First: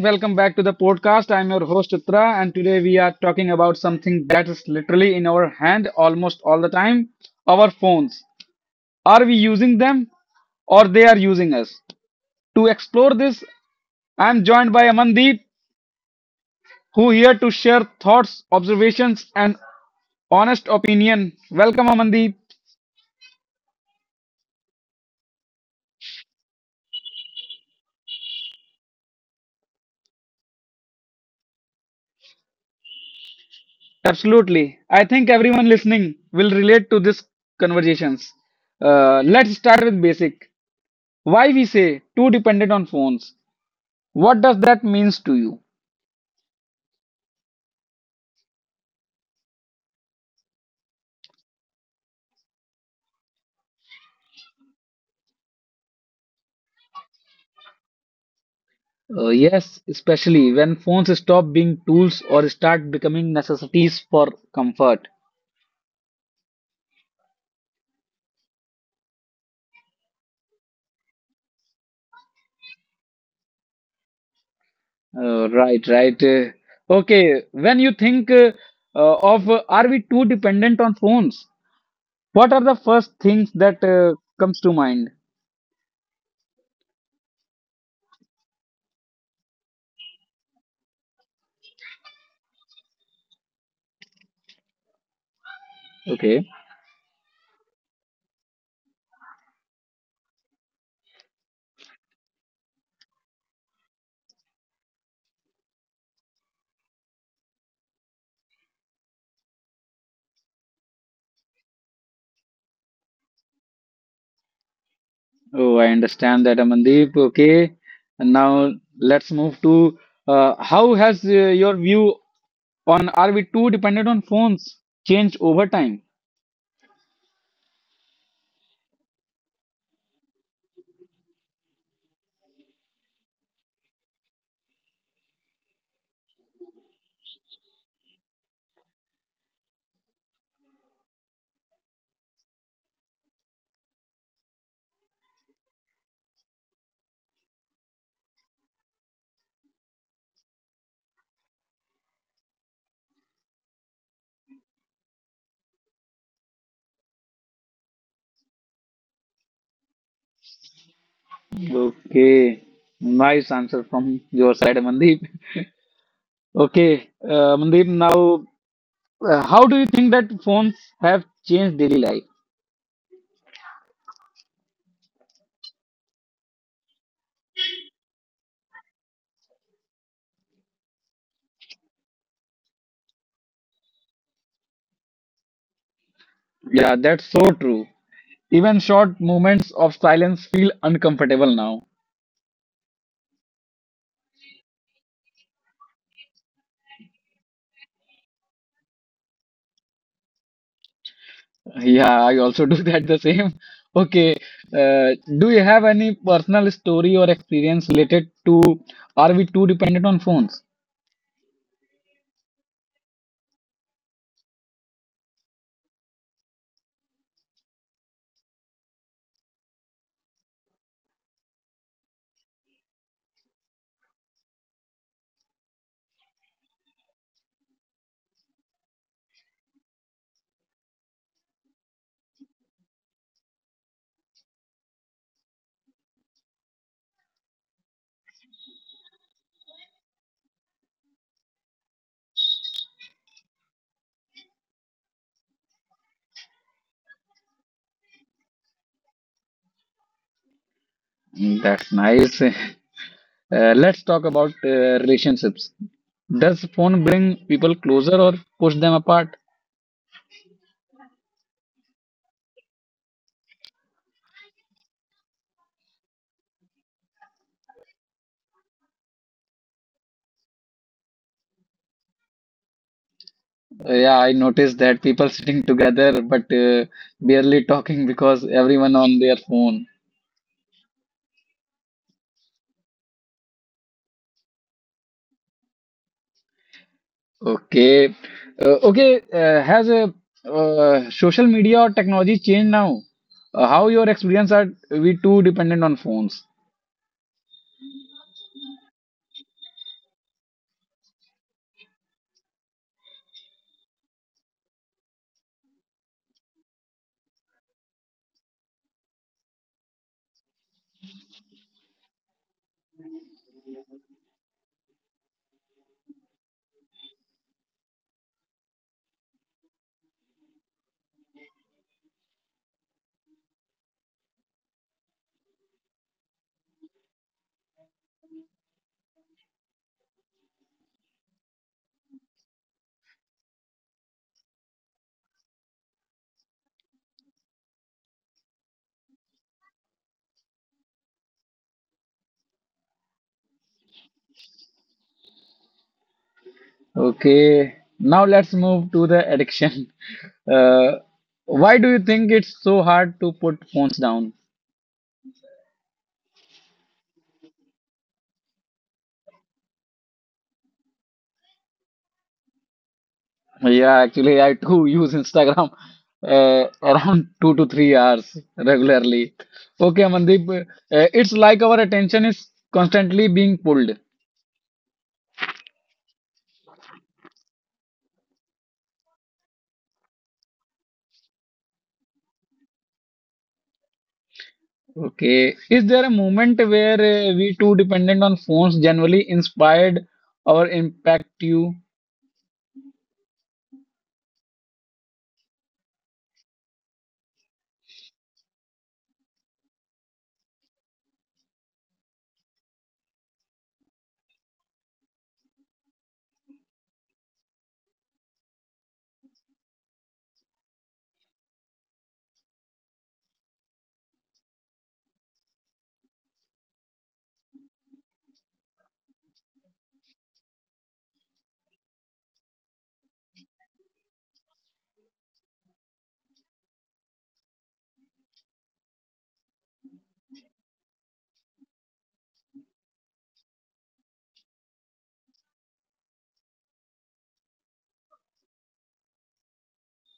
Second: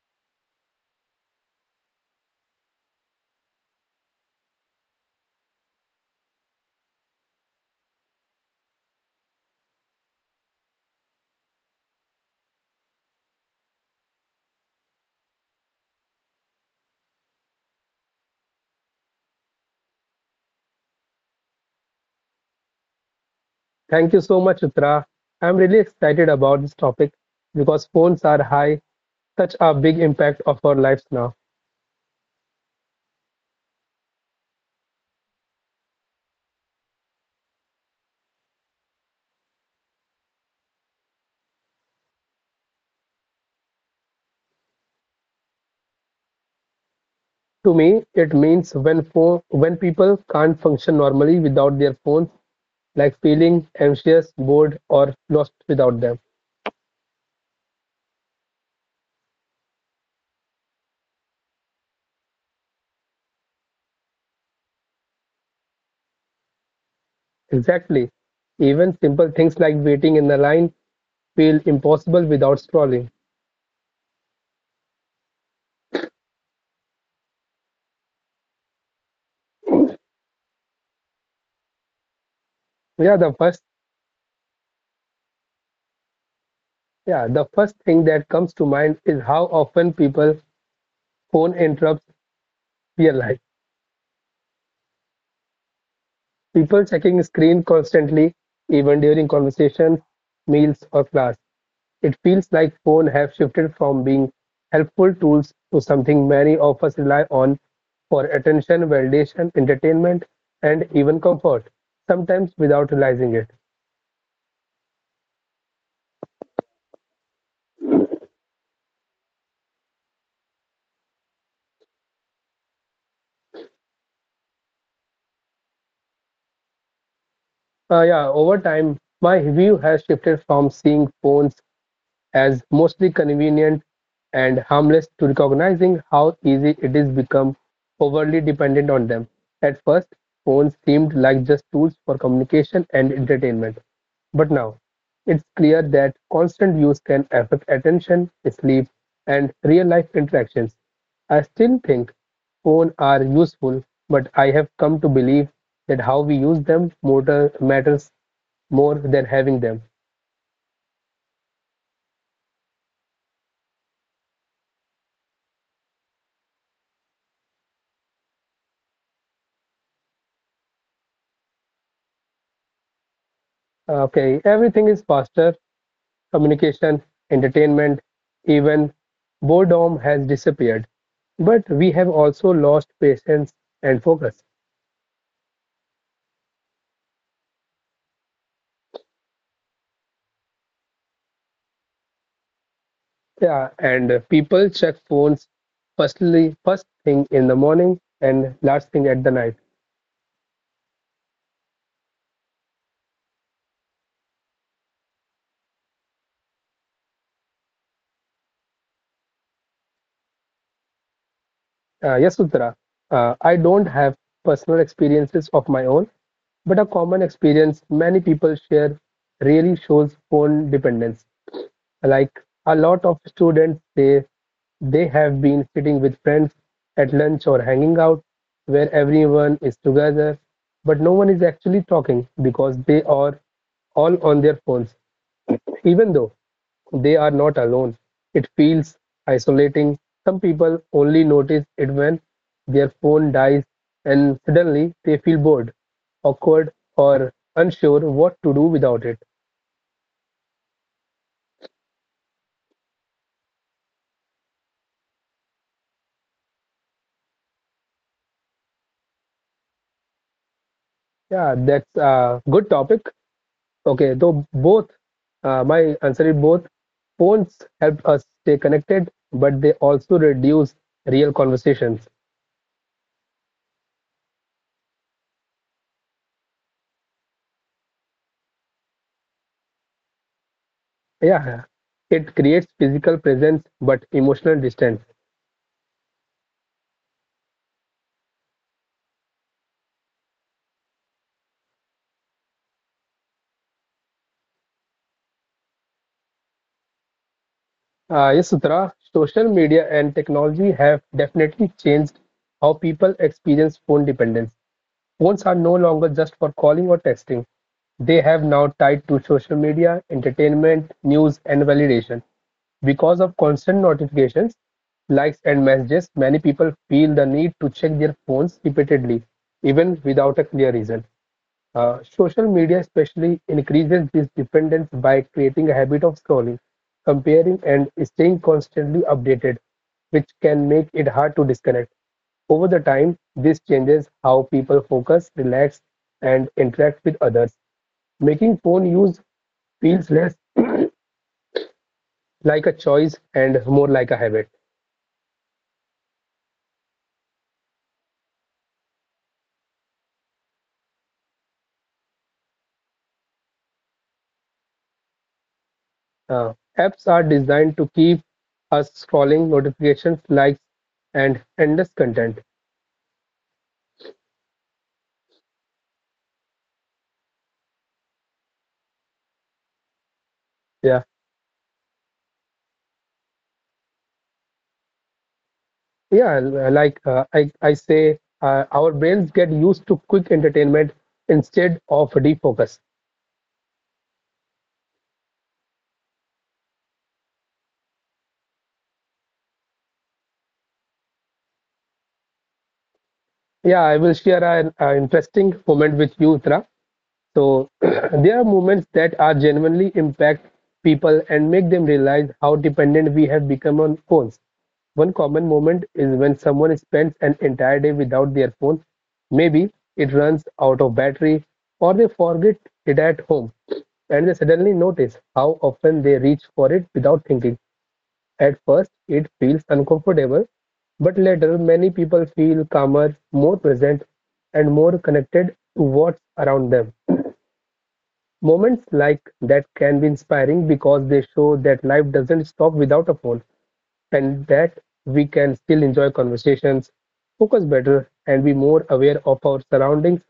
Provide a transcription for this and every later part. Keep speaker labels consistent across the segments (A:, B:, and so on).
A: Welcome back to the podcast. I'm your host, Chitra, and today we are talking about something that is literally in our hand almost all the time, our phones. Are we using them or they are using us? To explore this, I'm joined by Amandeep, who here to share thoughts, observations, and honest opinion. Welcome, Amandeep.
B: Thank you so much, Uttara. I'm really excited about this topic because phones are high, such a big impact of our lives now.
A: Absolutely. I think everyone listening will relate to these conversations. Let's start with basic. Why we say too dependent on phones? What does that means to you?
B: To me, it means when people can't function normally without their phones, like feeling anxious, bored, or lost without them.
A: Yes, especially when phones stop being tools or start becoming necessities for comfort.
B: Exactly. Even simple things like waiting in the line feel impossible without scrolling.
A: Right, right. Okay, when you think of are we too dependent on phones? What are the first things
B: Yeah, the
A: that
B: first
A: comes to mind?
B: yeah, the first thing that comes to mind is how often people phone interrupts their life.
A: Okay.
B: People checking screen constantly, even during conversations, meals, or class. It feels like phones have shifted from being helpful tools to something many of us rely on for attention, validation, entertainment, and even comfort, sometimes without realizing it.
A: Oh, I understand that, Amandeep. Okay. And now let's move to, how has your view on are we too dependent on phones changed over time?
B: Yeah, over time, my view has shifted from seeing phones as mostly convenient and harmless to recognizing how easy it is become overly dependent on them. At first, phones seemed like just tools for communication and entertainment. But now, it's clear that constant use can affect attention, sleep, and real-life interactions. I still think phones are useful, but I have come to believe that how we use them motor matters more than having them.
A: Okay, nice answer from your side, Mandeep. Okay. Mandeep, now how do you think that phones have changed daily life?
B: Okay, everything is faster, communication, entertainment, even boredom has disappeared. But we have also lost patience and focus.
A: Yeah, that's so true. Even short moments of silence feel uncomfortable now.
B: Yeah, and people check phones first thing in the morning and last thing at the night.
A: Yeah, I also do that the same. Okay. uh, do you have any personal story or experience related to are we too dependent on phones?
B: Yes, Uttara. I don't have personal experiences of my own, but a common experience many people share really shows phone dependence. Like a lot of students say, they have been sitting with friends at lunch or hanging out where everyone is together, but no one is actually talking because they are all on their phones. Even though they are not alone, it feels isolating. Some people only notice it when their phone dies and suddenly they feel bored, awkward, or unsure what to do without it.
A: Mm, that's nice. Let's talk about relationships. Does phone bring people closer or push them apart?
B: Yeah, that's a good topic. Okay, though both, my answer is both. Phones help us stay connected, but they also reduce real conversations.
A: Yeah, I noticed that people sitting together but barely talking because everyone on their phone.
B: Yeah, it creates physical presence but emotional distance.
A: Okay, okay. Has a social media or technology changed now? How your experience are we too dependent on phones?
B: Yes, Sutra, social media and technology have definitely changed how people experience phone dependence. Phones are no longer just for calling or texting. They have now tied to social media, entertainment, news, and validation. Because of constant notifications, likes, and messages, many people feel the need to check their phones repeatedly, even without a clear reason. Social media especially increases this dependence by creating a habit of scrolling, comparing, and staying constantly updated, which can make it hard to disconnect. Over the time, this changes how people focus, relax, and interact with others, making phone use feels less like a choice and more like a habit.
A: Okay, now let's move to the addiction. Uh, why do you think it's so hard to put phones down?
B: Uh, Apps are designed to keep us scrolling notifications, likes, and endless content.
A: Yeah, actually, I too use Instagram, around 2 to 3 hours regularly. Okay, Mandeep,
B: Yeah.
A: it's like our attention is constantly being pulled.
B: Yeah, like I say, our brains get used to quick entertainment instead of defocus.
A: Okay, is there a moment where we too dependent on phones generally inspired or impact you?
B: Yeah, I will share an interesting moment with you, Uttara. So there are moments that are genuinely impact people and make them realize how dependent we have become on phones. One common moment is when someone spends an entire day without their phone. Maybe it runs out of battery or they forget it at home and they suddenly notice how often they reach for it without thinking. At first, it feels uncomfortable, but later, many people feel calmer, more present, and more connected to what's around them. Moments like that can be inspiring because they show that life doesn't stop without a phone and that we can still enjoy conversations, focus better, and be more aware of our surroundings.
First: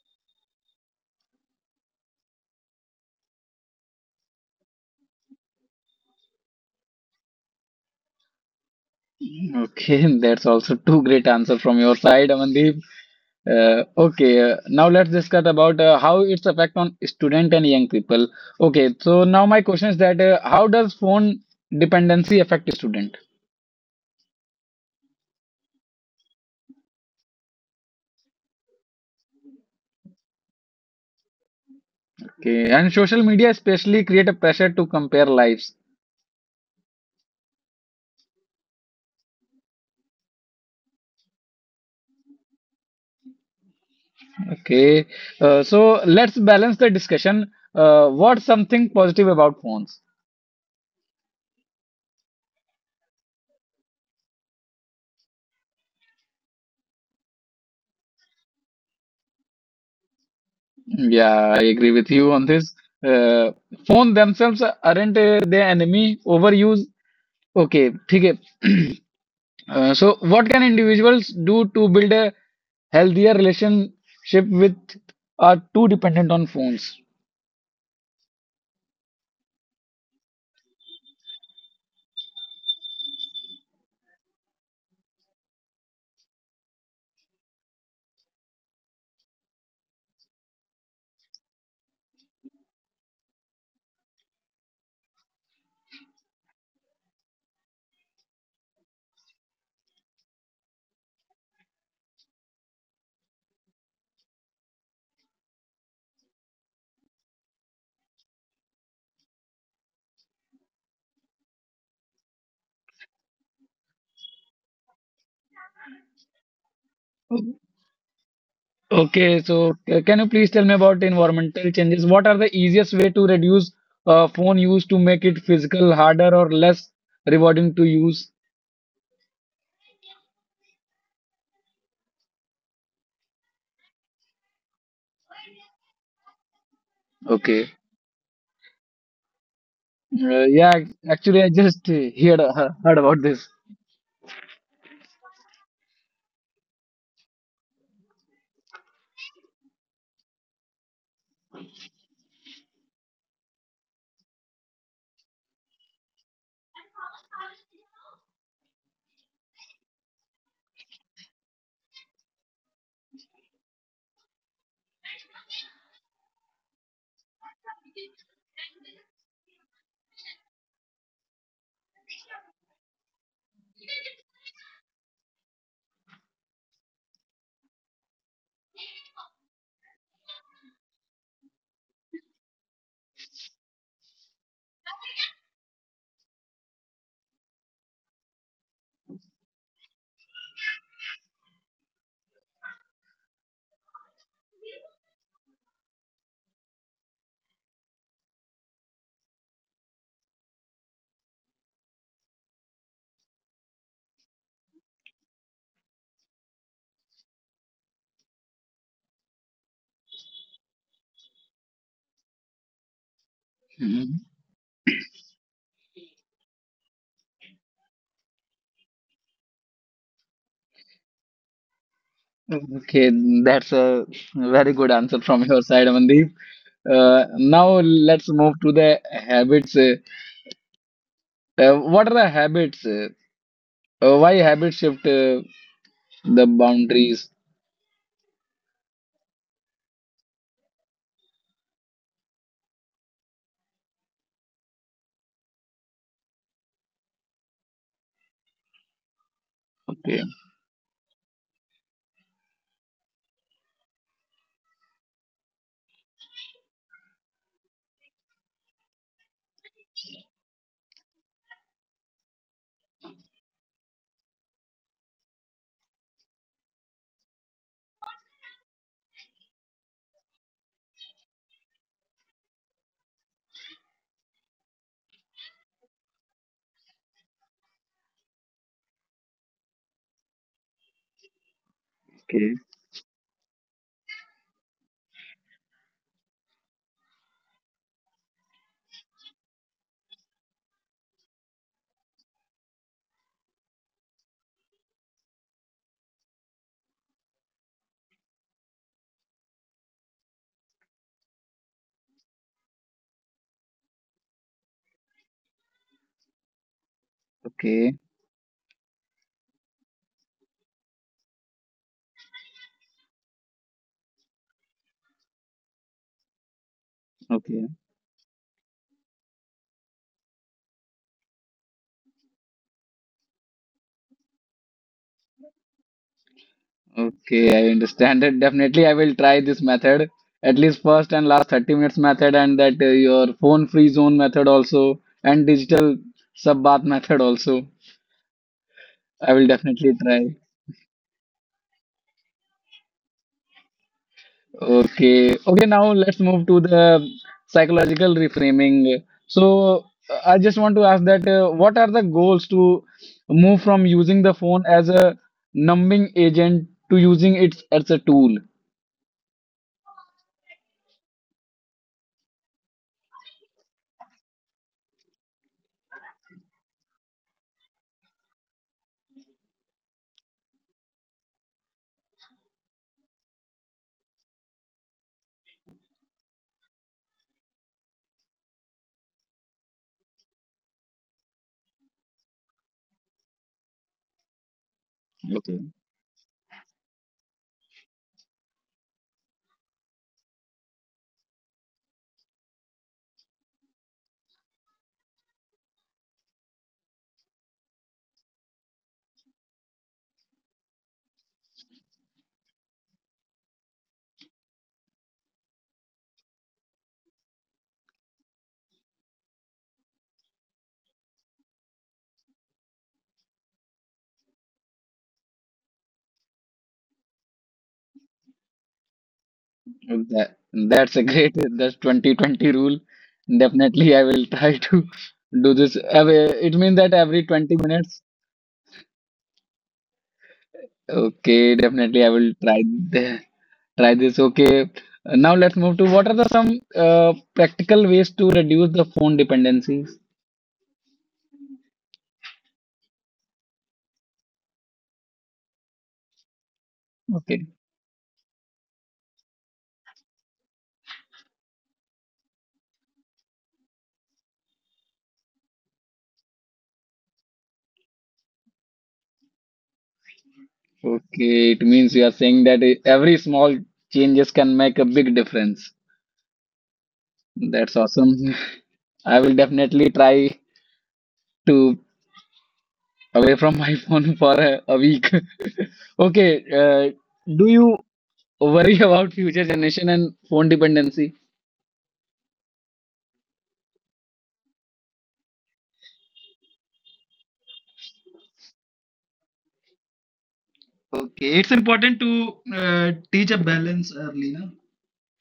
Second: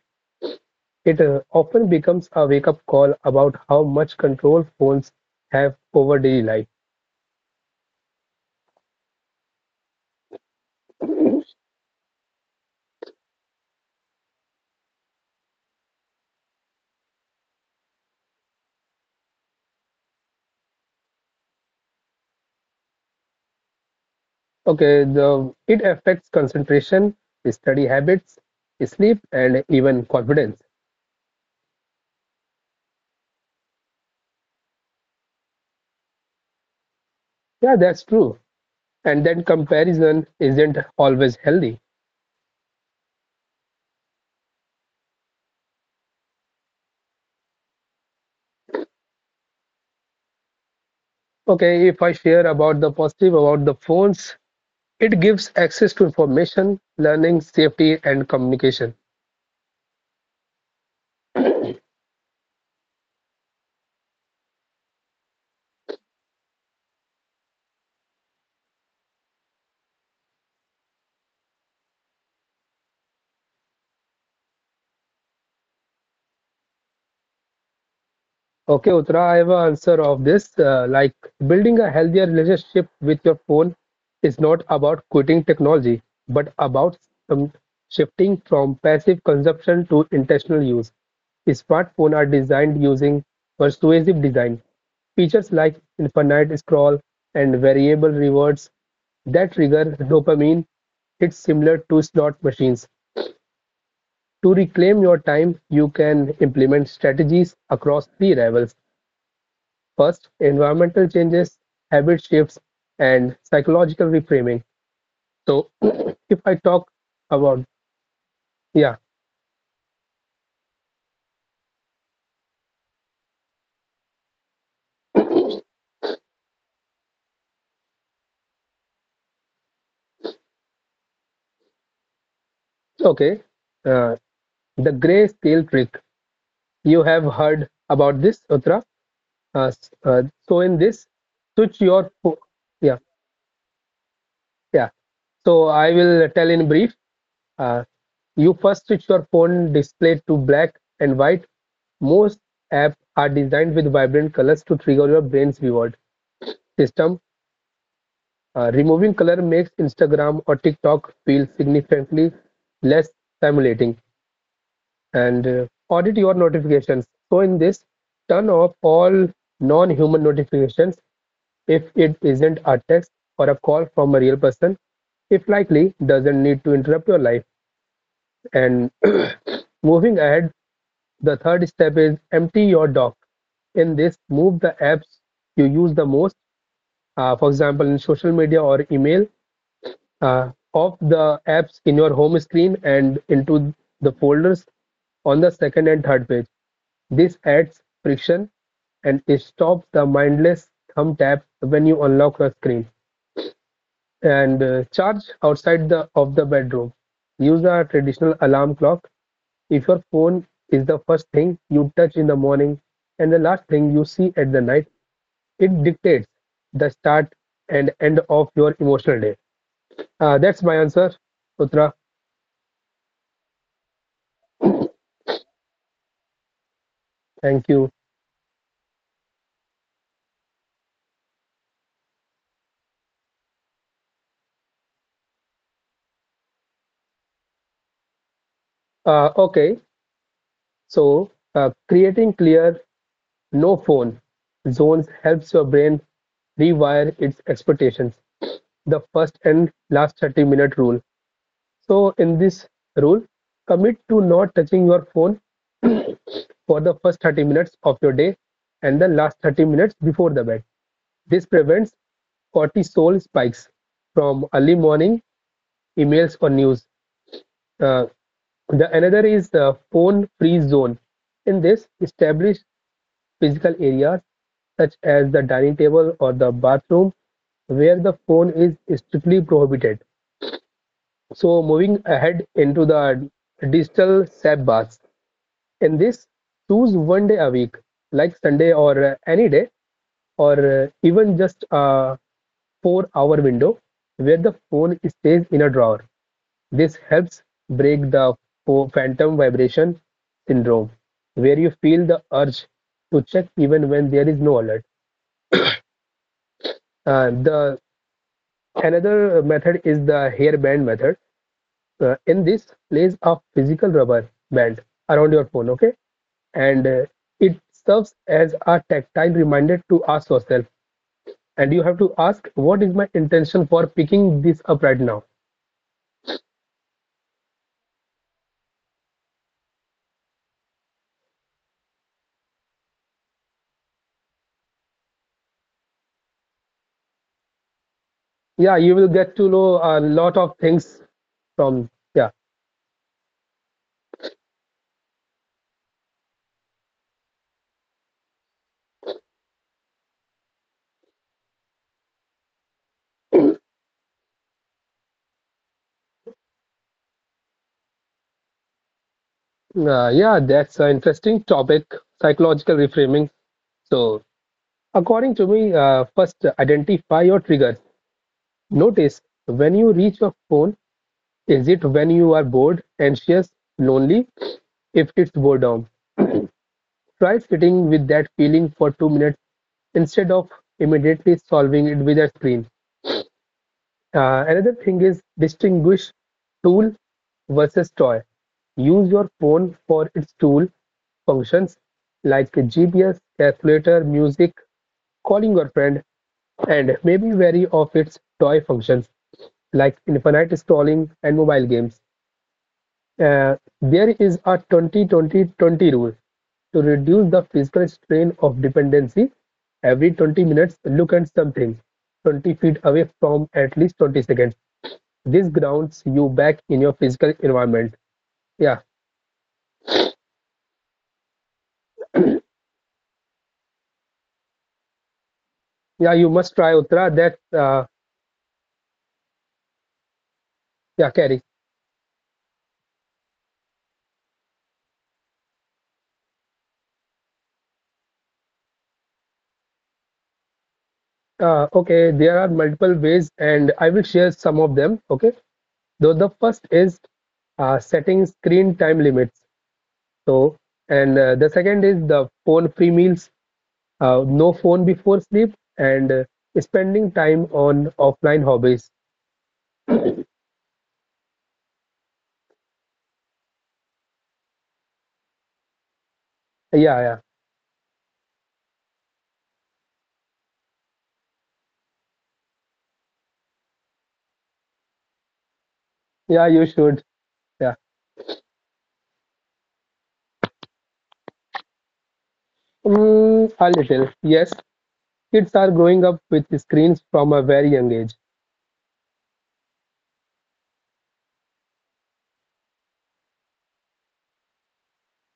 B: It often becomes a wake up call about how much control phones have over daily life.
A: Okay, that's also two great answer from your side, Amandeep. Okay, now let's discuss about how its effect on student and young people. Okay, so now my question is that how does phone dependency affect student?
B: Okay, the, it affects concentration, study habits, sleep, and even confidence.
A: Okay, and social media especially create a pressure to compare lives.
B: Yeah, that's true. And then comparison isn't always healthy.
A: Okay, so let's balance the discussion. What's something positive about phones?
B: Okay, if I share about the positive about the phones, it gives access to information, learning, safety, and communication.
A: Yeah, I agree with you on this. Uh, Phone themselves aren't the enemy. Overuse. Okay, ठीक है. So, what can individuals do to build a healthier relationship with are too dependent on phones?
B: Okay, Uttara, I have an answer of this. Like building a healthier relationship with your phone is not about quitting technology, but about um, shifting from passive consumption to intentional use. Smartphones are designed using persuasive design. Features like infinite scroll and variable rewards that trigger dopamine. It's similar to slot machines. To reclaim your time, you can implement strategies across three levels. First, environmental changes, habit shifts, and psychological reframing. So, if I talk about, yeah,
A: Okay, so can you please tell me about environmental changes? What are the easiest way to reduce phone use to make it physical harder or less rewarding to use?
B: okay, uh, the gray scale trick, you have heard
A: Okay.
B: about this, Uttara.
A: Uh,
B: So, in
A: yeah,
B: this,
A: actually, I
B: switch
A: just
B: your, fo- yeah,
A: heard about this.
B: yeah. So, I will tell in brief. Uh, you first switch your phone display to black and white. Most apps are designed with vibrant colors to trigger your brain's reward system. Removing color makes Instagram or TikTok feel significantly less stimulating. And audit your notifications. So in this, turn off all non-human notifications if it isn't a text or a call from a real person. If likely, doesn't need to interrupt your life. And moving ahead, the third step is empty your dock. In this, move the apps you use the most. For example, in social media or email, of the apps in your home screen and into the folders on the second and third page. This adds friction and it stops the mindless thumb tap when you unlock your screen. And charge outside the of the bedroom. Use a traditional alarm clock. If your phone is the first thing you touch in the morning and the last thing you see
A: Mhm.
B: at the night, it dictates the start and end of your emotional day. That's my answer, Utra.
A: Okay, that's a very good answer from your side, Amandeep.
B: Thank you.
A: Now let's move to the habits. What are the habits? Why habits shift the boundaries?
B: Okay, so creating clear no phone zones helps your brain rewire its expectations. The first and last
A: Okay,
B: 30-minute rule. So, in this rule, commit to not touching your phone for the first 30 minutes of your day and the last 30 minutes before the bed. This prevents cortisol spikes from early morning emails or news. Uh, the another is the phone free zone. In this, establish physical areas such as the dining table or the bathroom where the phone is strictly prohibited. So moving ahead
A: okay,
B: into the digital sabbaths. In this, choose one day a week, like Sunday or any day, or even just a 4-hour window where the phone stays in a drawer. This helps break the phantom vibration syndrome, where you feel the urge to check even when there is no alert. The
A: okay,
B: another method is the hair band method. In this, place a physical rubber band around your phone, okay? And it
A: okay,
B: serves as a tactile reminder to ask yourself. And you have to ask, what is my intention for picking this up right now?
A: okay. I understand it. Definitely, I will try this method. At least first and last 30 minutes method, and that your phone free zone method also, and digital sub bath method also.
B: Yeah, you will get
A: I
B: to
A: will
B: know a
A: definitely
B: lot
A: try.
B: of things from. Yeah,
A: Okay, now let's move to the psychological reframing. So, I just want to ask that what are the goals to move from using the phone as a numbing agent to using it as a tool?
B: yeah, that's an interesting topic. Psychological reframing. So according to me, first identify your triggers. Notice when you reach your phone, is it when you are bored, anxious, lonely? If it's boredom, try sitting with that feeling for 2 minutes instead of immediately solving it with a screen. Another thing is
A: Okay,
B: distinguish tool versus toy. Use your phone for its tool functions like GPS, calculator, music, calling your friend, and maybe vary of its toy functions like infinite scrolling and mobile games. There is a 20-20-20 rule to reduce the physical strain of dependency. Every 20 minutes, look at something 20 feet away from at least 20 seconds. This grounds you back in your physical environment. Yeah,
A: that, that's a great, that's 2020 rule. Definitely, I will try to do this.
B: yeah, you
A: Every—
B: must
A: it
B: try,
A: means that
B: Uttara,
A: every
B: that,
A: 20 minutes.
B: yeah, carry.
A: Okay, definitely I will try th- try this. Okay, now let's move to what are the some practical ways to reduce the phone dependencies?
B: Okay, there are multiple ways, and I will share some of them. Okay, so the first is
A: Okay,
B: setting screen time limits. So, and the second is the phone free meals, no phone before sleep, and spending time on offline hobbies.
A: okay, it means you are saying that every small changes can make a big difference.
B: Yeah, yeah,
A: That's awesome. I will definitely try to away from my phone for a week. Okay,
B: yeah, you should.
A: do
B: Yeah,
A: you worry about future generation and phone dependency?
B: mm, a little, yes, kids are growing up with screens from a very young age.
A: Okay, it's important to teach a balance early, no?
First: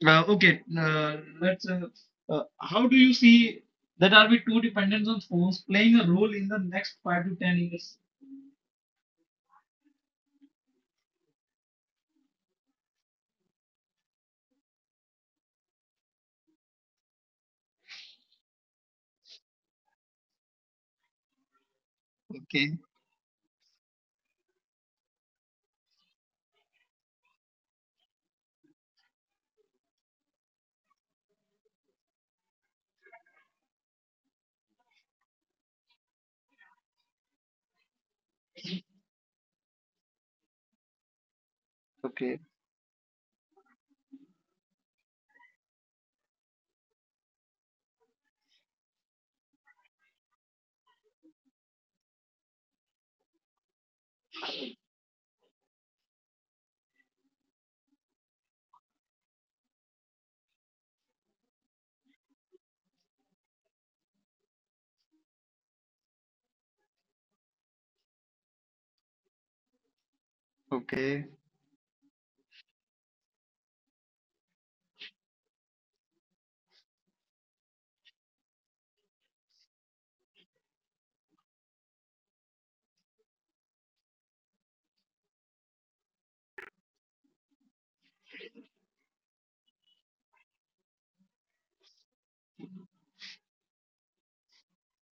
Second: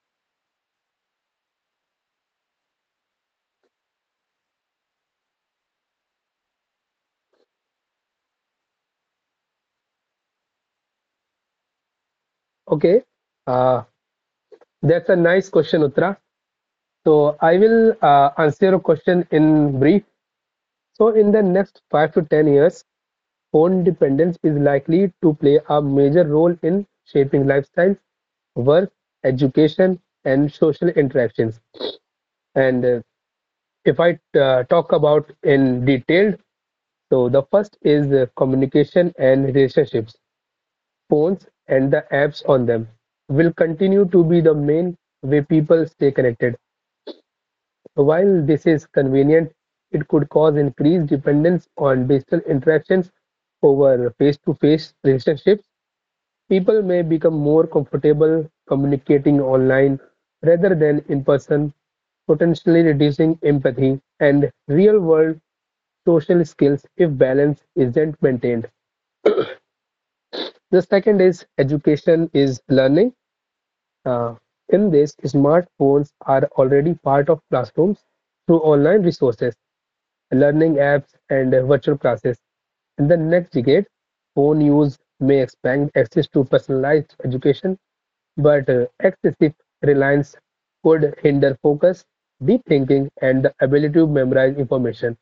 A: Okay, let's. How do you see that are we too dependent on phones playing a role in the next 5 to 10 years?
B: Okay, uh, that's a nice question, Uttara. So I will answer your question in brief. So in the next five to ten
A: Okay,
B: years, phone dependence is likely to play a major role in shaping lifestyles, work, education, and social interactions. And if I talk about in detail, so the first is communication and relationships. Phones and the
A: okay,
B: apps on them will continue to be the main way people stay connected. While this is convenient, it could cause increased dependence on digital interactions over face-to-face relationships. People may become more comfortable communicating online rather than in person, potentially reducing empathy and real-world social skills if balance isn't maintained. The second
A: okay,
B: is education is learning. Uh, In this, smartphones are already part of classrooms through online resources, learning apps, and virtual classes. In the next decade, phone use may expand access to personalized education, but excessive reliance could hinder focus, deep thinking, and the ability to memorize information,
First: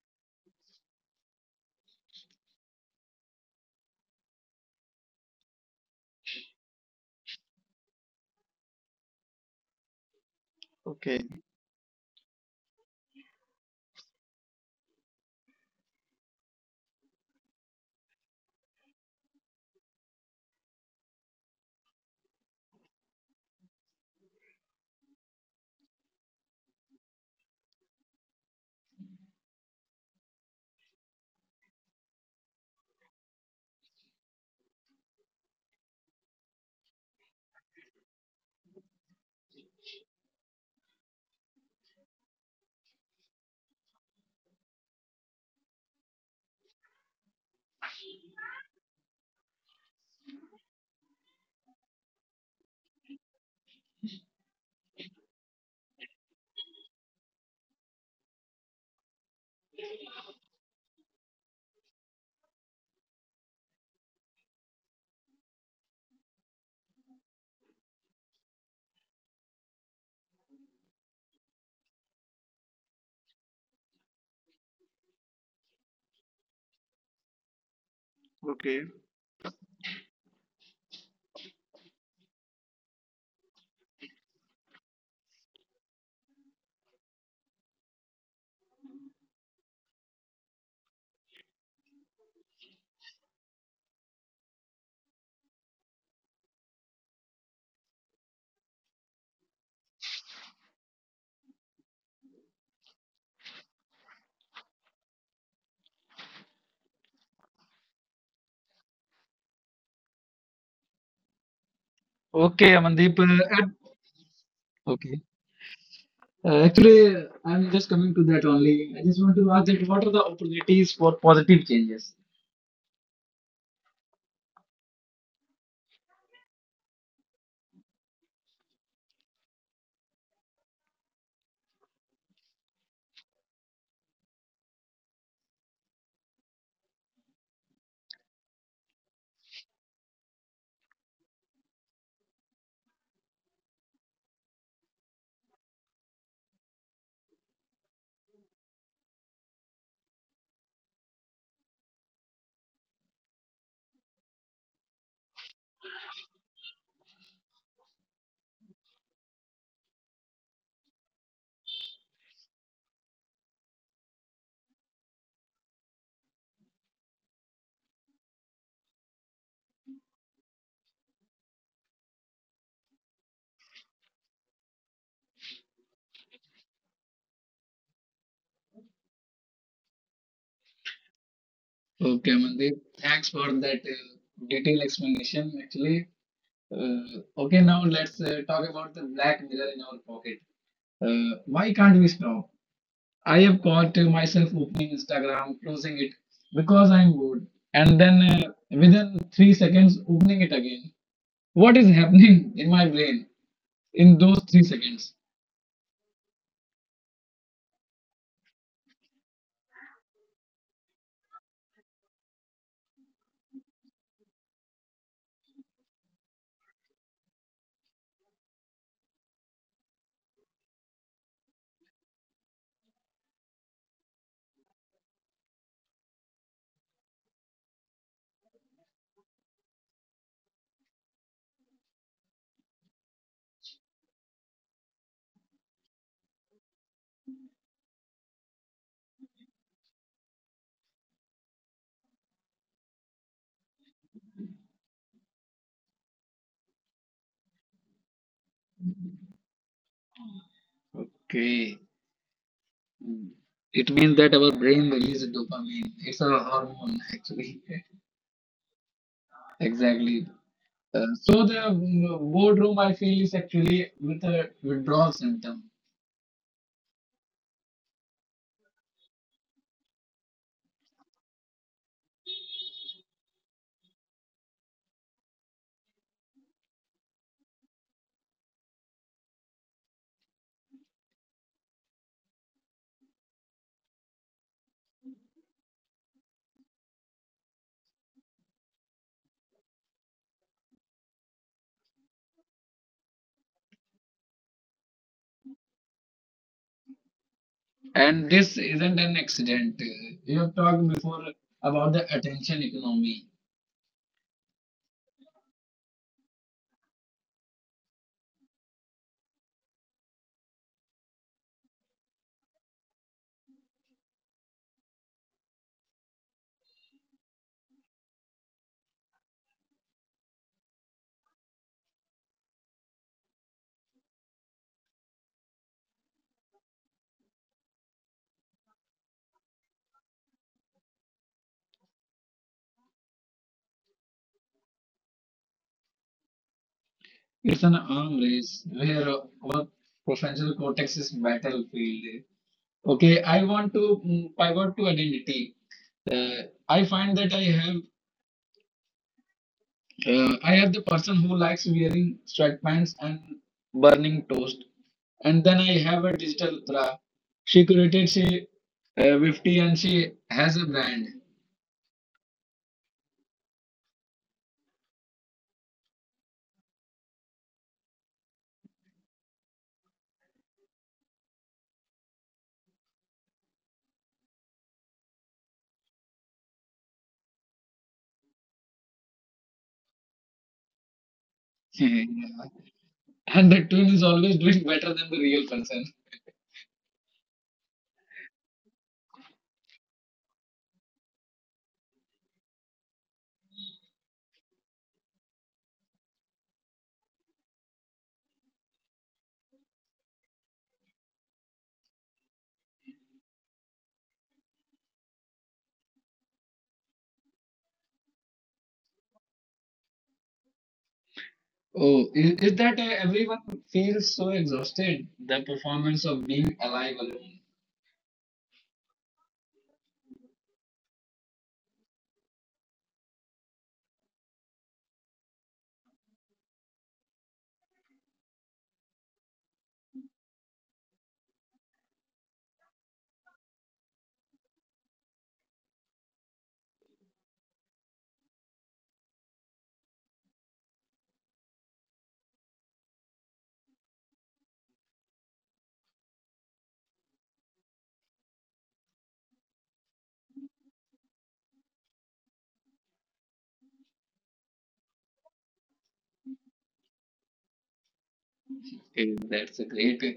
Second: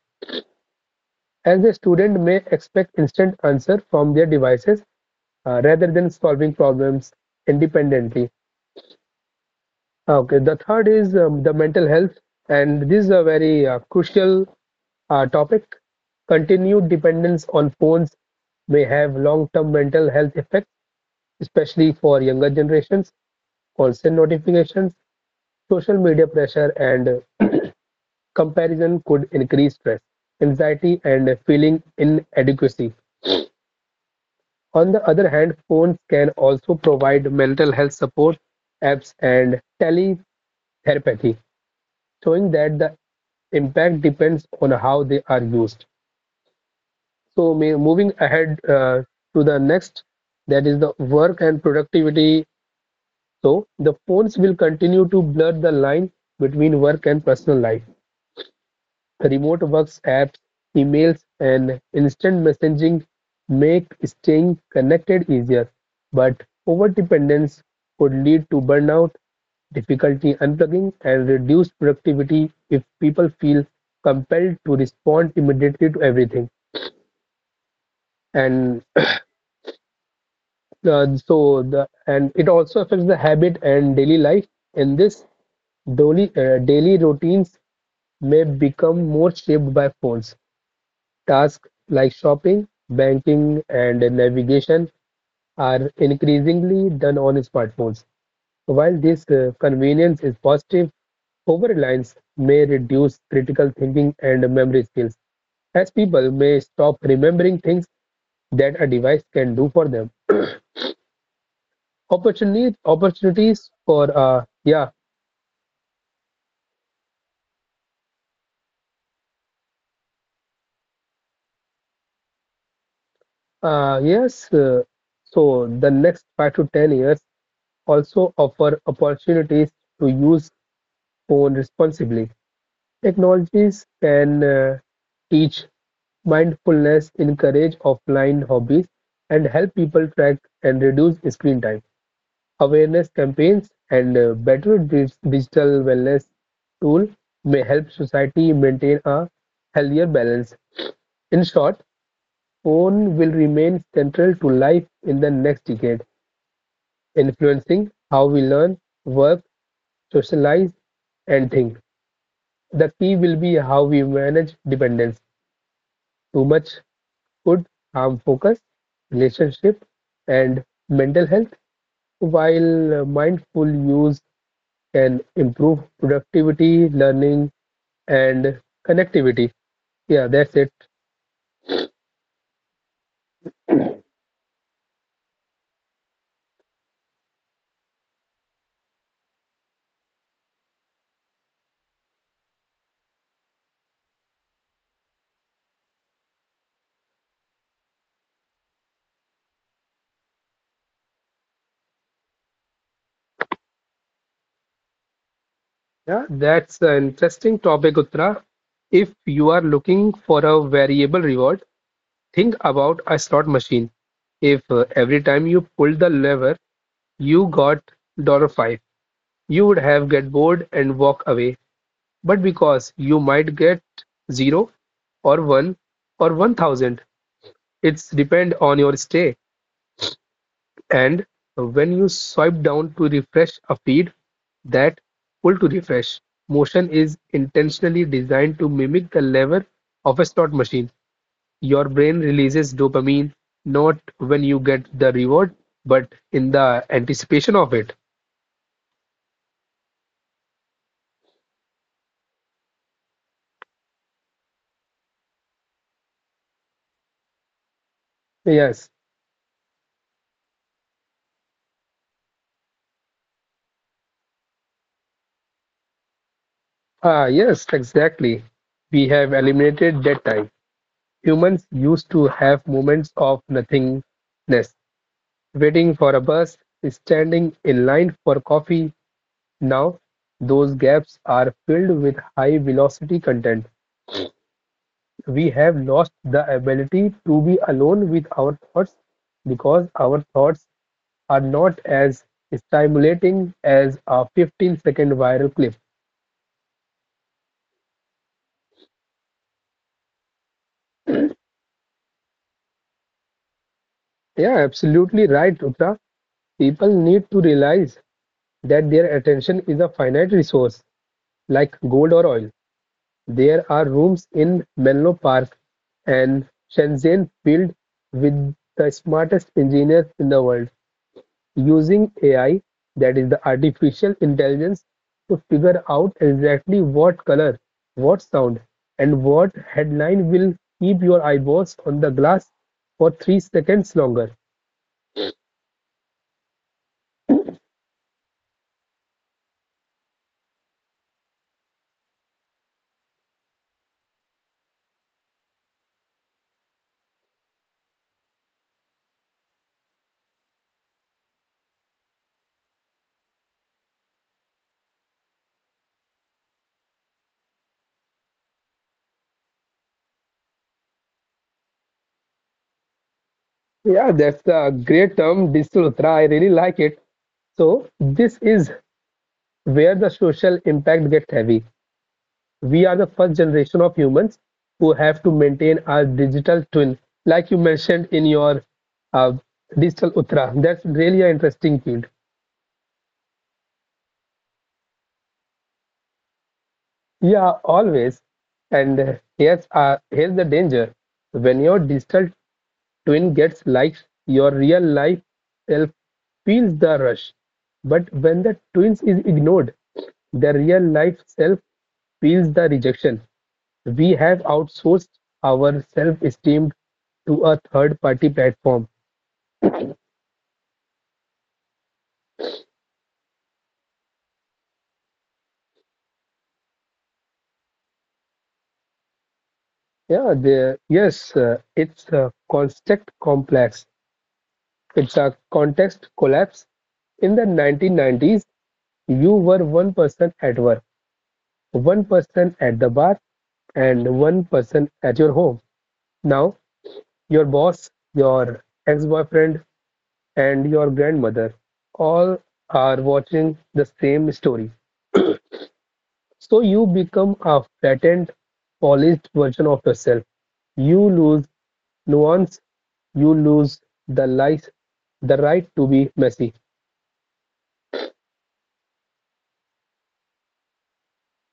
B: as the student may expect instant answer from their devices rather than solving problems independently. Okay, the third is
A: okay,
B: the mental health, and this is a very crucial topic. Continued dependence on phones may have long-term mental health effects, especially for younger generations. Constant notifications, social media pressure, and comparison could increase stress, anxiety, and feeling inadequacy. On the other hand, phones can also provide mental health support apps and teletherapy, showing that the impact depends on how they are used. Moving ahead to the next, that is the work and productivity. So the phones will continue to blur the line between work and personal life. Remote work apps, emails, and instant messaging make staying connected easier, but overdependence could lead to burnout, difficulty unplugging, and reduced productivity if people feel compelled to respond immediately to everything. And so the and it also affects the habit and daily life. In this, daily routines may become more shaped by phones. Tasks like shopping, banking, and navigation are increasingly done on smartphones. While this convenience is positive, over-reliance may reduce critical thinking and memory skills, as people may stop remembering things that a device can do for them.
A: okay, Amandeep.
B: Opportunities for
A: Okay. Actually, I'm just coming to that only. I just want to ask that what are the opportunities for positive changes?
B: yes. So the next 5 to 10 years also offer opportunities to use phone responsibly. Technologies can teach mindfulness, encourage offline hobbies, and help people track and reduce screen time. Awareness campaigns and better digital wellness tool may help society maintain a healthier balance. In short, phone will remain central to life in the next decade, influencing how we learn, work, socialize, and think. The key will be how we manage dependence. Too much could harm focus, relationship, and mental health, while mindful use can improve productivity, learning, and connectivity. Yeah, that's it.
A: Okay, Amandeep. Thanks for that detailed explanation. Okay, now let's talk about the black mirror in our pocket. Why can't we stop? I have caught myself opening Instagram, closing it because I'm bored, and then within 3 seconds, opening it again. What is happening in my brain in those 3 seconds?
B: Yeah, that's an interesting topic, Uttara. If you are looking for a variable reward, think about a slot machine. If every time you pulled the lever, you got 5, you would have get bored and walk away. But because you might get 0 or 1 or 1,000, it's depend on your stay. And when you swipe down to refresh a feed, that pull to refresh motion is intentionally designed to mimic the lever of a slot machine. Your brain releases dopamine not when you get the reward, but in the anticipation of it.
A: Okay. Hmm. It means that our brain releases dopamine. It's a hormone, actually.
B: Yes.
A: Exactly. So the boredom I feel is actually with a withdrawal symptom,
B: Ah, yes, exactly. We have eliminated that time. Humans used to have moments of nothingness, waiting for a bus, standing in line for coffee. Now, those gaps are filled with high velocity content. We have lost the ability to be alone with our thoughts because our thoughts are not as stimulating as a 15-second viral clip.
A: and this isn't an accident. You have talked before about the attention economy.
B: Yeah, absolutely right, Utra. People need to realize that their attention is a finite resource like gold or oil. There are rooms in Menlo Park and Shenzhen filled with the smartest engineers in the world using AI, that is the artificial intelligence, to figure out exactly what color, what sound, and what headline will keep your eyeballs on the glass for 3 seconds longer.
A: It's an arm race where our prefrontal cortex is battlefield. Okay, I want to pivot to identity. I find that I have the person who likes wearing sweatpants and burning toast, and then I have a digital Tra. She curated, she 50 and she has a brand.
B: Yeah, that's a great term, digital Uttara. I really like it. So this is where the social impact gets heavy. We are the first generation of humans who have to maintain our digital twin, like you mentioned in your uh, digital utra. That's really an interesting
A: Yeah.
B: field.
A: And the twin is always doing better than the real person.
B: Yeah, always. And here's the danger: when your digital twin gets likes, your real life self feels the rush, but when the twins is ignored, the real life self feels the rejection. We have outsourced our self-esteem to a third-party platform.
A: Oh, is that everyone feels so exhausted? The performance of being alive alone.
B: Yes, it's a construct complex. It's a context collapse. In the 1990s, you were one person at work, one person at the bar, and one person at your home. Now, your boss, your ex-boyfriend, and your grandmother all are watching the same story. So you become a flattened, polished version of yourself. You lose nuance, you lose the life, the right to be messy.
A: Okay, that's a great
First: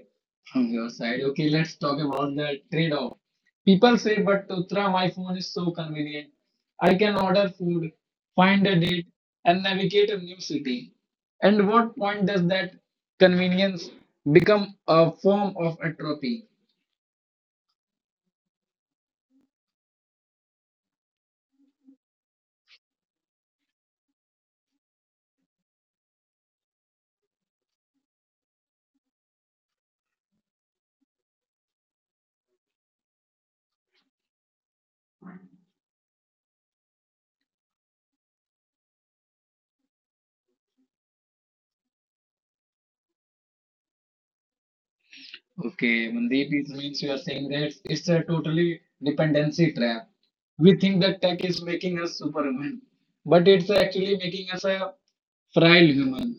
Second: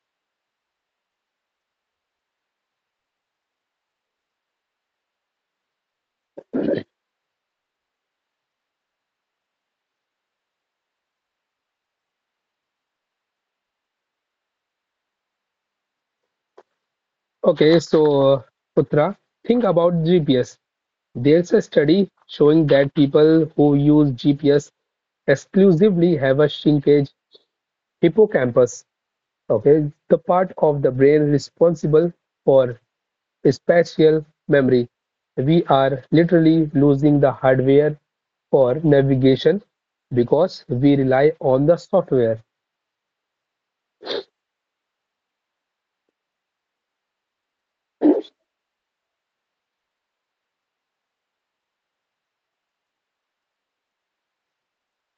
A: from your side. Okay, let's talk about the trade-off. People say, but Uttara, my phone is so convenient. I can order food, find a date, and navigate a new city. And what point does that convenience become a form of atrophy?
B: Okay, so Putra, think about GPS. There's a study showing that people who use GPS exclusively have a shrinkage hippocampus, okay, the part of the brain responsible for spatial memory. We are literally losing the hardware for navigation because we rely on the software.
A: Okay, Mandeep, it means you are saying that it's a totally dependency trap. We think that tech is making us superhuman, but it's actually making us a frail human.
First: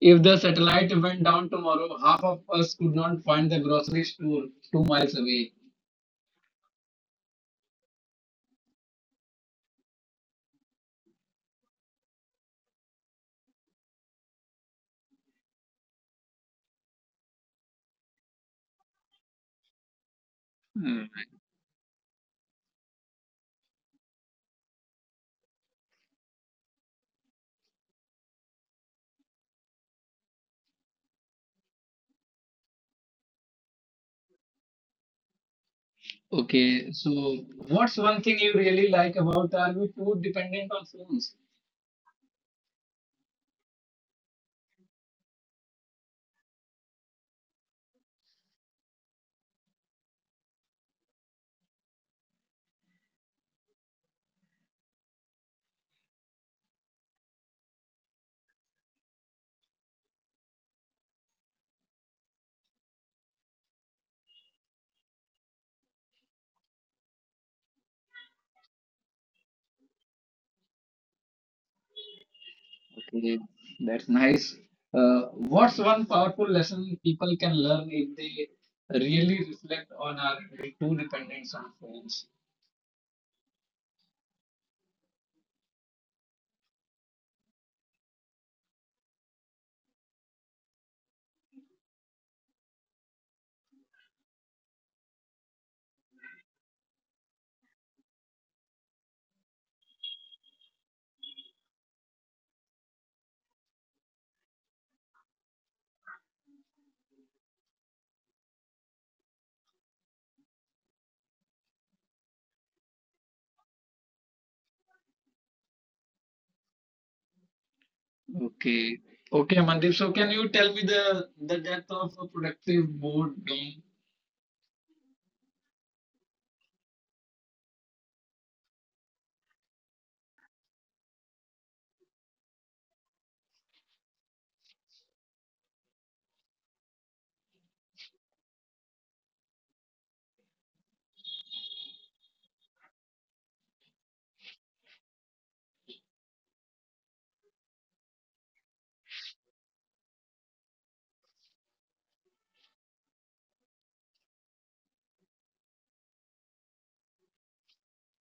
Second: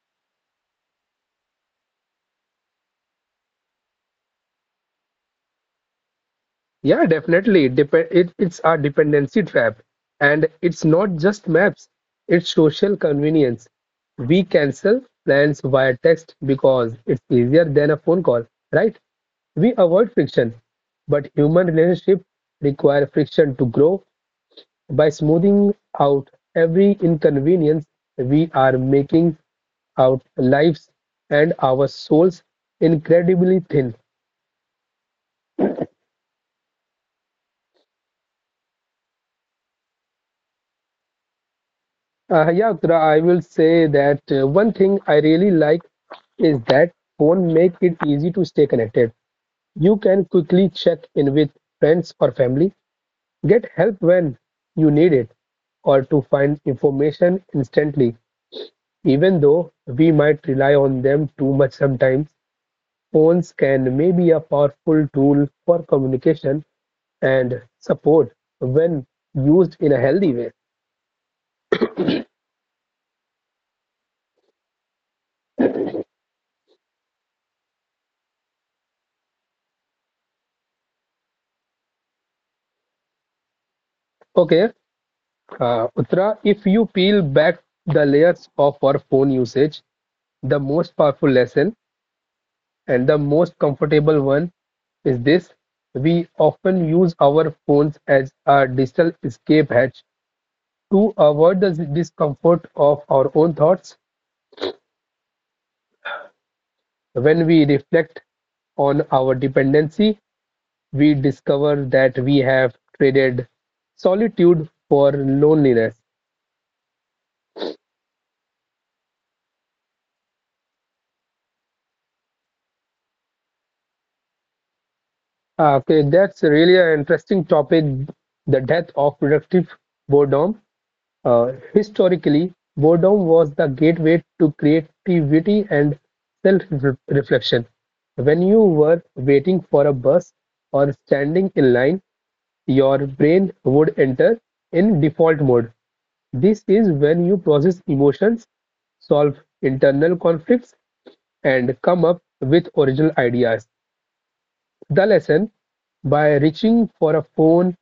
A: If the satellite went down tomorrow, half of us could not find the grocery store 2 miles away.
B: Yeah, definitely. It's a dependency trap. And it's not just maps, it's social convenience. We cancel plans via text because it's easier than a phone call, right? We avoid friction,
A: Hmm.
B: but human relationships require friction to grow. By smoothing out every inconvenience, we are making our lives and our souls incredibly thin.
A: Okay, so what's one thing you really like about are we too dependent on phones?
B: Yeah, Uttara, I will say that one thing I really like is that phone make it easy to stay connected. You can quickly check in with friends or family, get help when you need it, or to find information instantly, even though we might rely on them too much sometimes. Phones can may be a powerful tool for communication and support when used in a healthy way.
A: Okay, that's nice. Uh, what's one powerful lesson people can learn if they really reflect on our too dependence on phones?
B: Okay, Uttara, if you peel back the layers of our phone usage, the most powerful lesson and the most comfortable one is this. We often use our phones as a digital escape hatch to avoid the discomfort of our own thoughts. When we reflect on our dependency, we discover that we have traded solitude for loneliness.
A: Okay, okay, Mandeep. So, can you tell me the depth of a productive boredom?
B: Ah, okay, that's really an interesting topic, the death of productive boredom. Historically, boredom was the gateway to creativity and self reflection. When you were waiting for a bus or standing in line, your brain would enter in default mode. This is when you process emotions, solve internal conflicts, and come up with original ideas. The lesson: by reaching for a phone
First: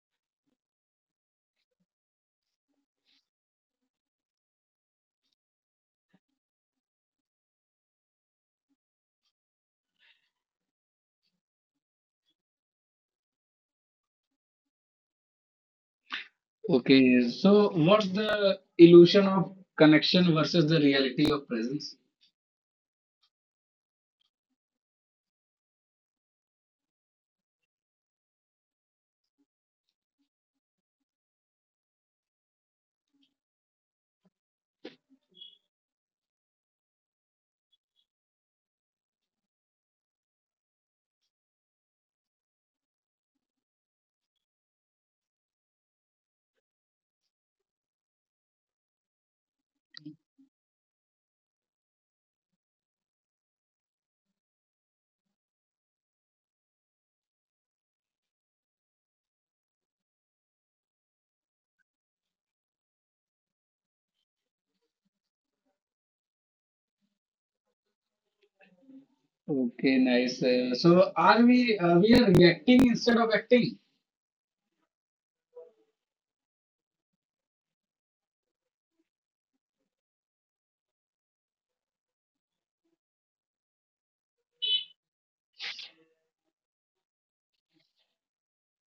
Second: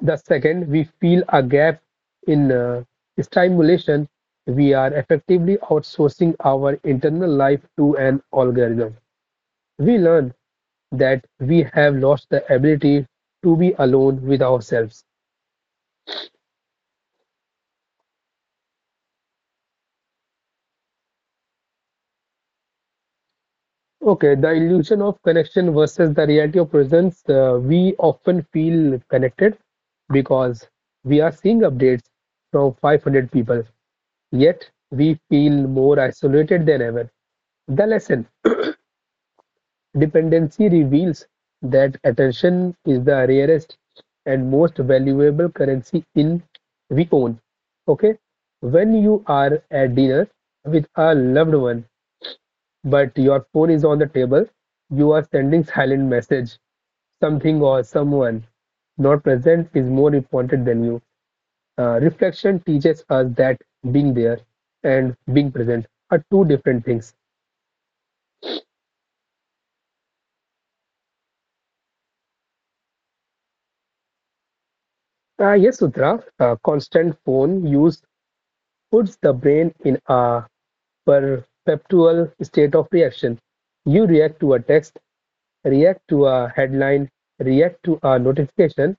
B: the second we feel a gap in stimulation, we are effectively outsourcing our internal life to an algorithm. We learn that we have lost the ability to be alone with ourselves.
A: Okay, so what's the illusion of connection versus the reality of presence?
B: Okay, the illusion of connection versus the reality of presence. We often feel connected because we are seeing updates from 500 people, yet we feel more isolated than ever. The lesson: dependency reveals that attention is the rarest and most valuable currency in we own. Okay, when you are at dinner with a loved one but your phone is on the table, you are sending silent message, something or someone not present is more important than you. Reflection teaches us that being there and being present are two different things.
A: Okay, nice. So, are we are reacting instead of acting?
B: Yes, Sutra, constant phone use puts the brain in a perpetual state of reaction. You react to a text, react to a headline, react to a notification.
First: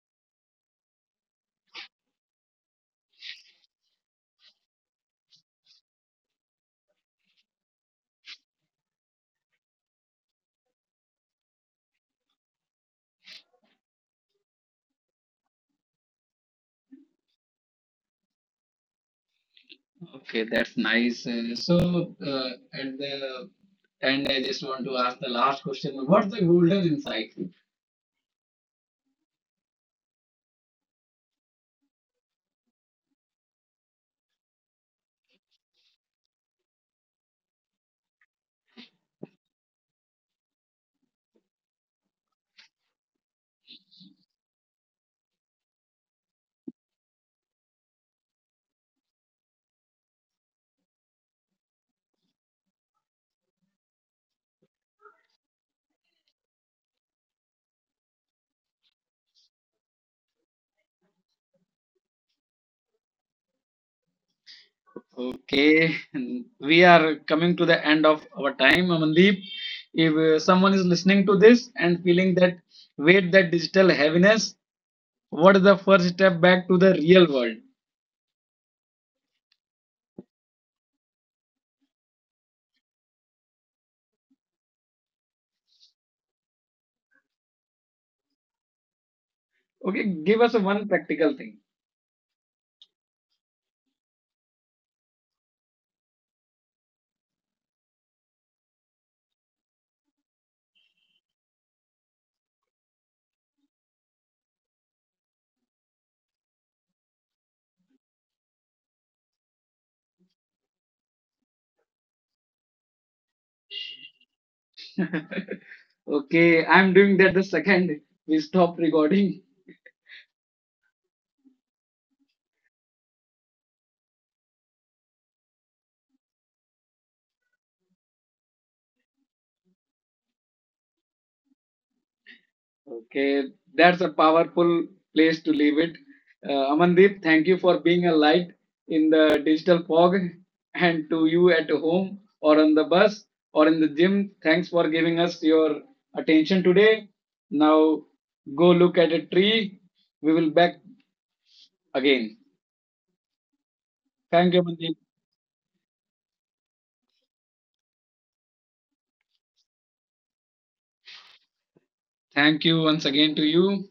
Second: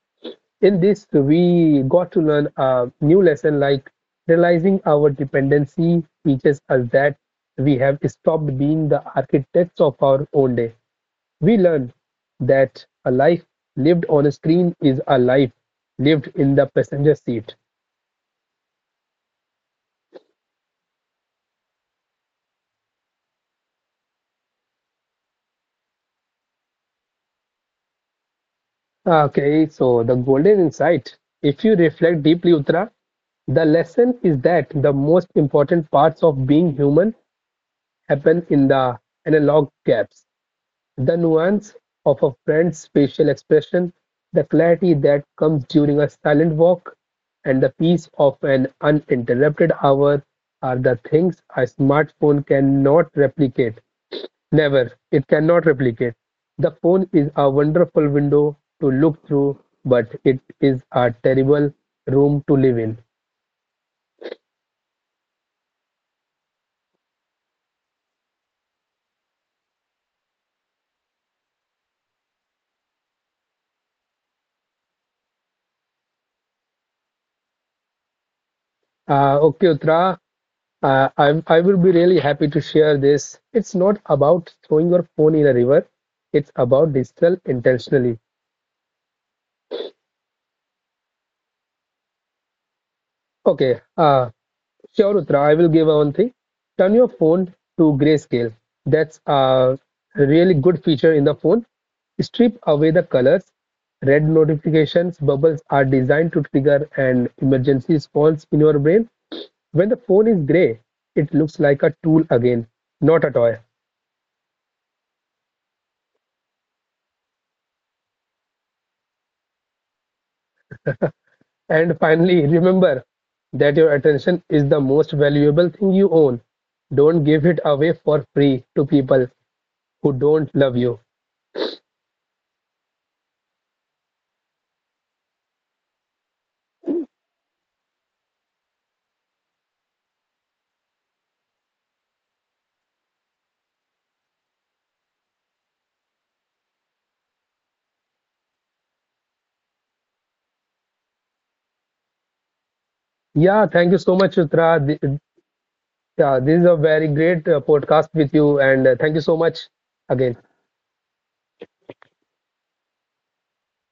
B: In this, we got to learn a new lesson like realizing our dependency teaches us that we have stopped being the architects of our own day. We learned that a life lived on a screen is a life lived in the passenger seat.
A: Okay, that's nice. So, at the end, I just want to ask the last question. What's the golden insight?
B: Okay, so the golden insight. If you reflect deeply, Uttara, the lesson is that the most important parts of being human happen in the analog gaps. The nuance of a friend's facial expression, the clarity that comes during a silent walk, and the peace of an uninterrupted hour are the things a smartphone cannot replicate. Never, it cannot replicate. The phone is a wonderful window to look through, but it is a terrible room to live in.
A: Okay, we are coming to the end of our time, Amandeep. If someone is listening to this and feeling that weight, that digital heaviness, what is the first step back to the real world?
B: Okay, Uttara, I will be really happy to share this. It's not about throwing your phone in a river. It's about digital intentionally.
A: Okay, give us one practical thing.
B: Okay, sure, Uttara, I will give one thing. Turn your phone to grayscale. That's a really good feature in the phone. Strip away the colors. Red notifications bubbles are designed to trigger an emergency response in your brain. When the phone is gray, it looks like a tool again, not a toy.
A: Okay, I'm doing that the second we stop recording.
B: And finally, remember that your attention is the most valuable thing you own. Don't give it away for free to people who don't love you.
A: Okay, that's a powerful place to leave it. Amandeep, thank you for being a light in the digital fog, and to you at home or on the bus or in the gym. Thanks for giving us your attention today. Now go look at a tree. We will back again.
B: Yeah, thank you so much,
A: Thank you,
B: Chitra.
A: Amandeep.
B: Th- Yeah, this is a very great podcast with you, and thank you so much again.
A: Thank you once again to you.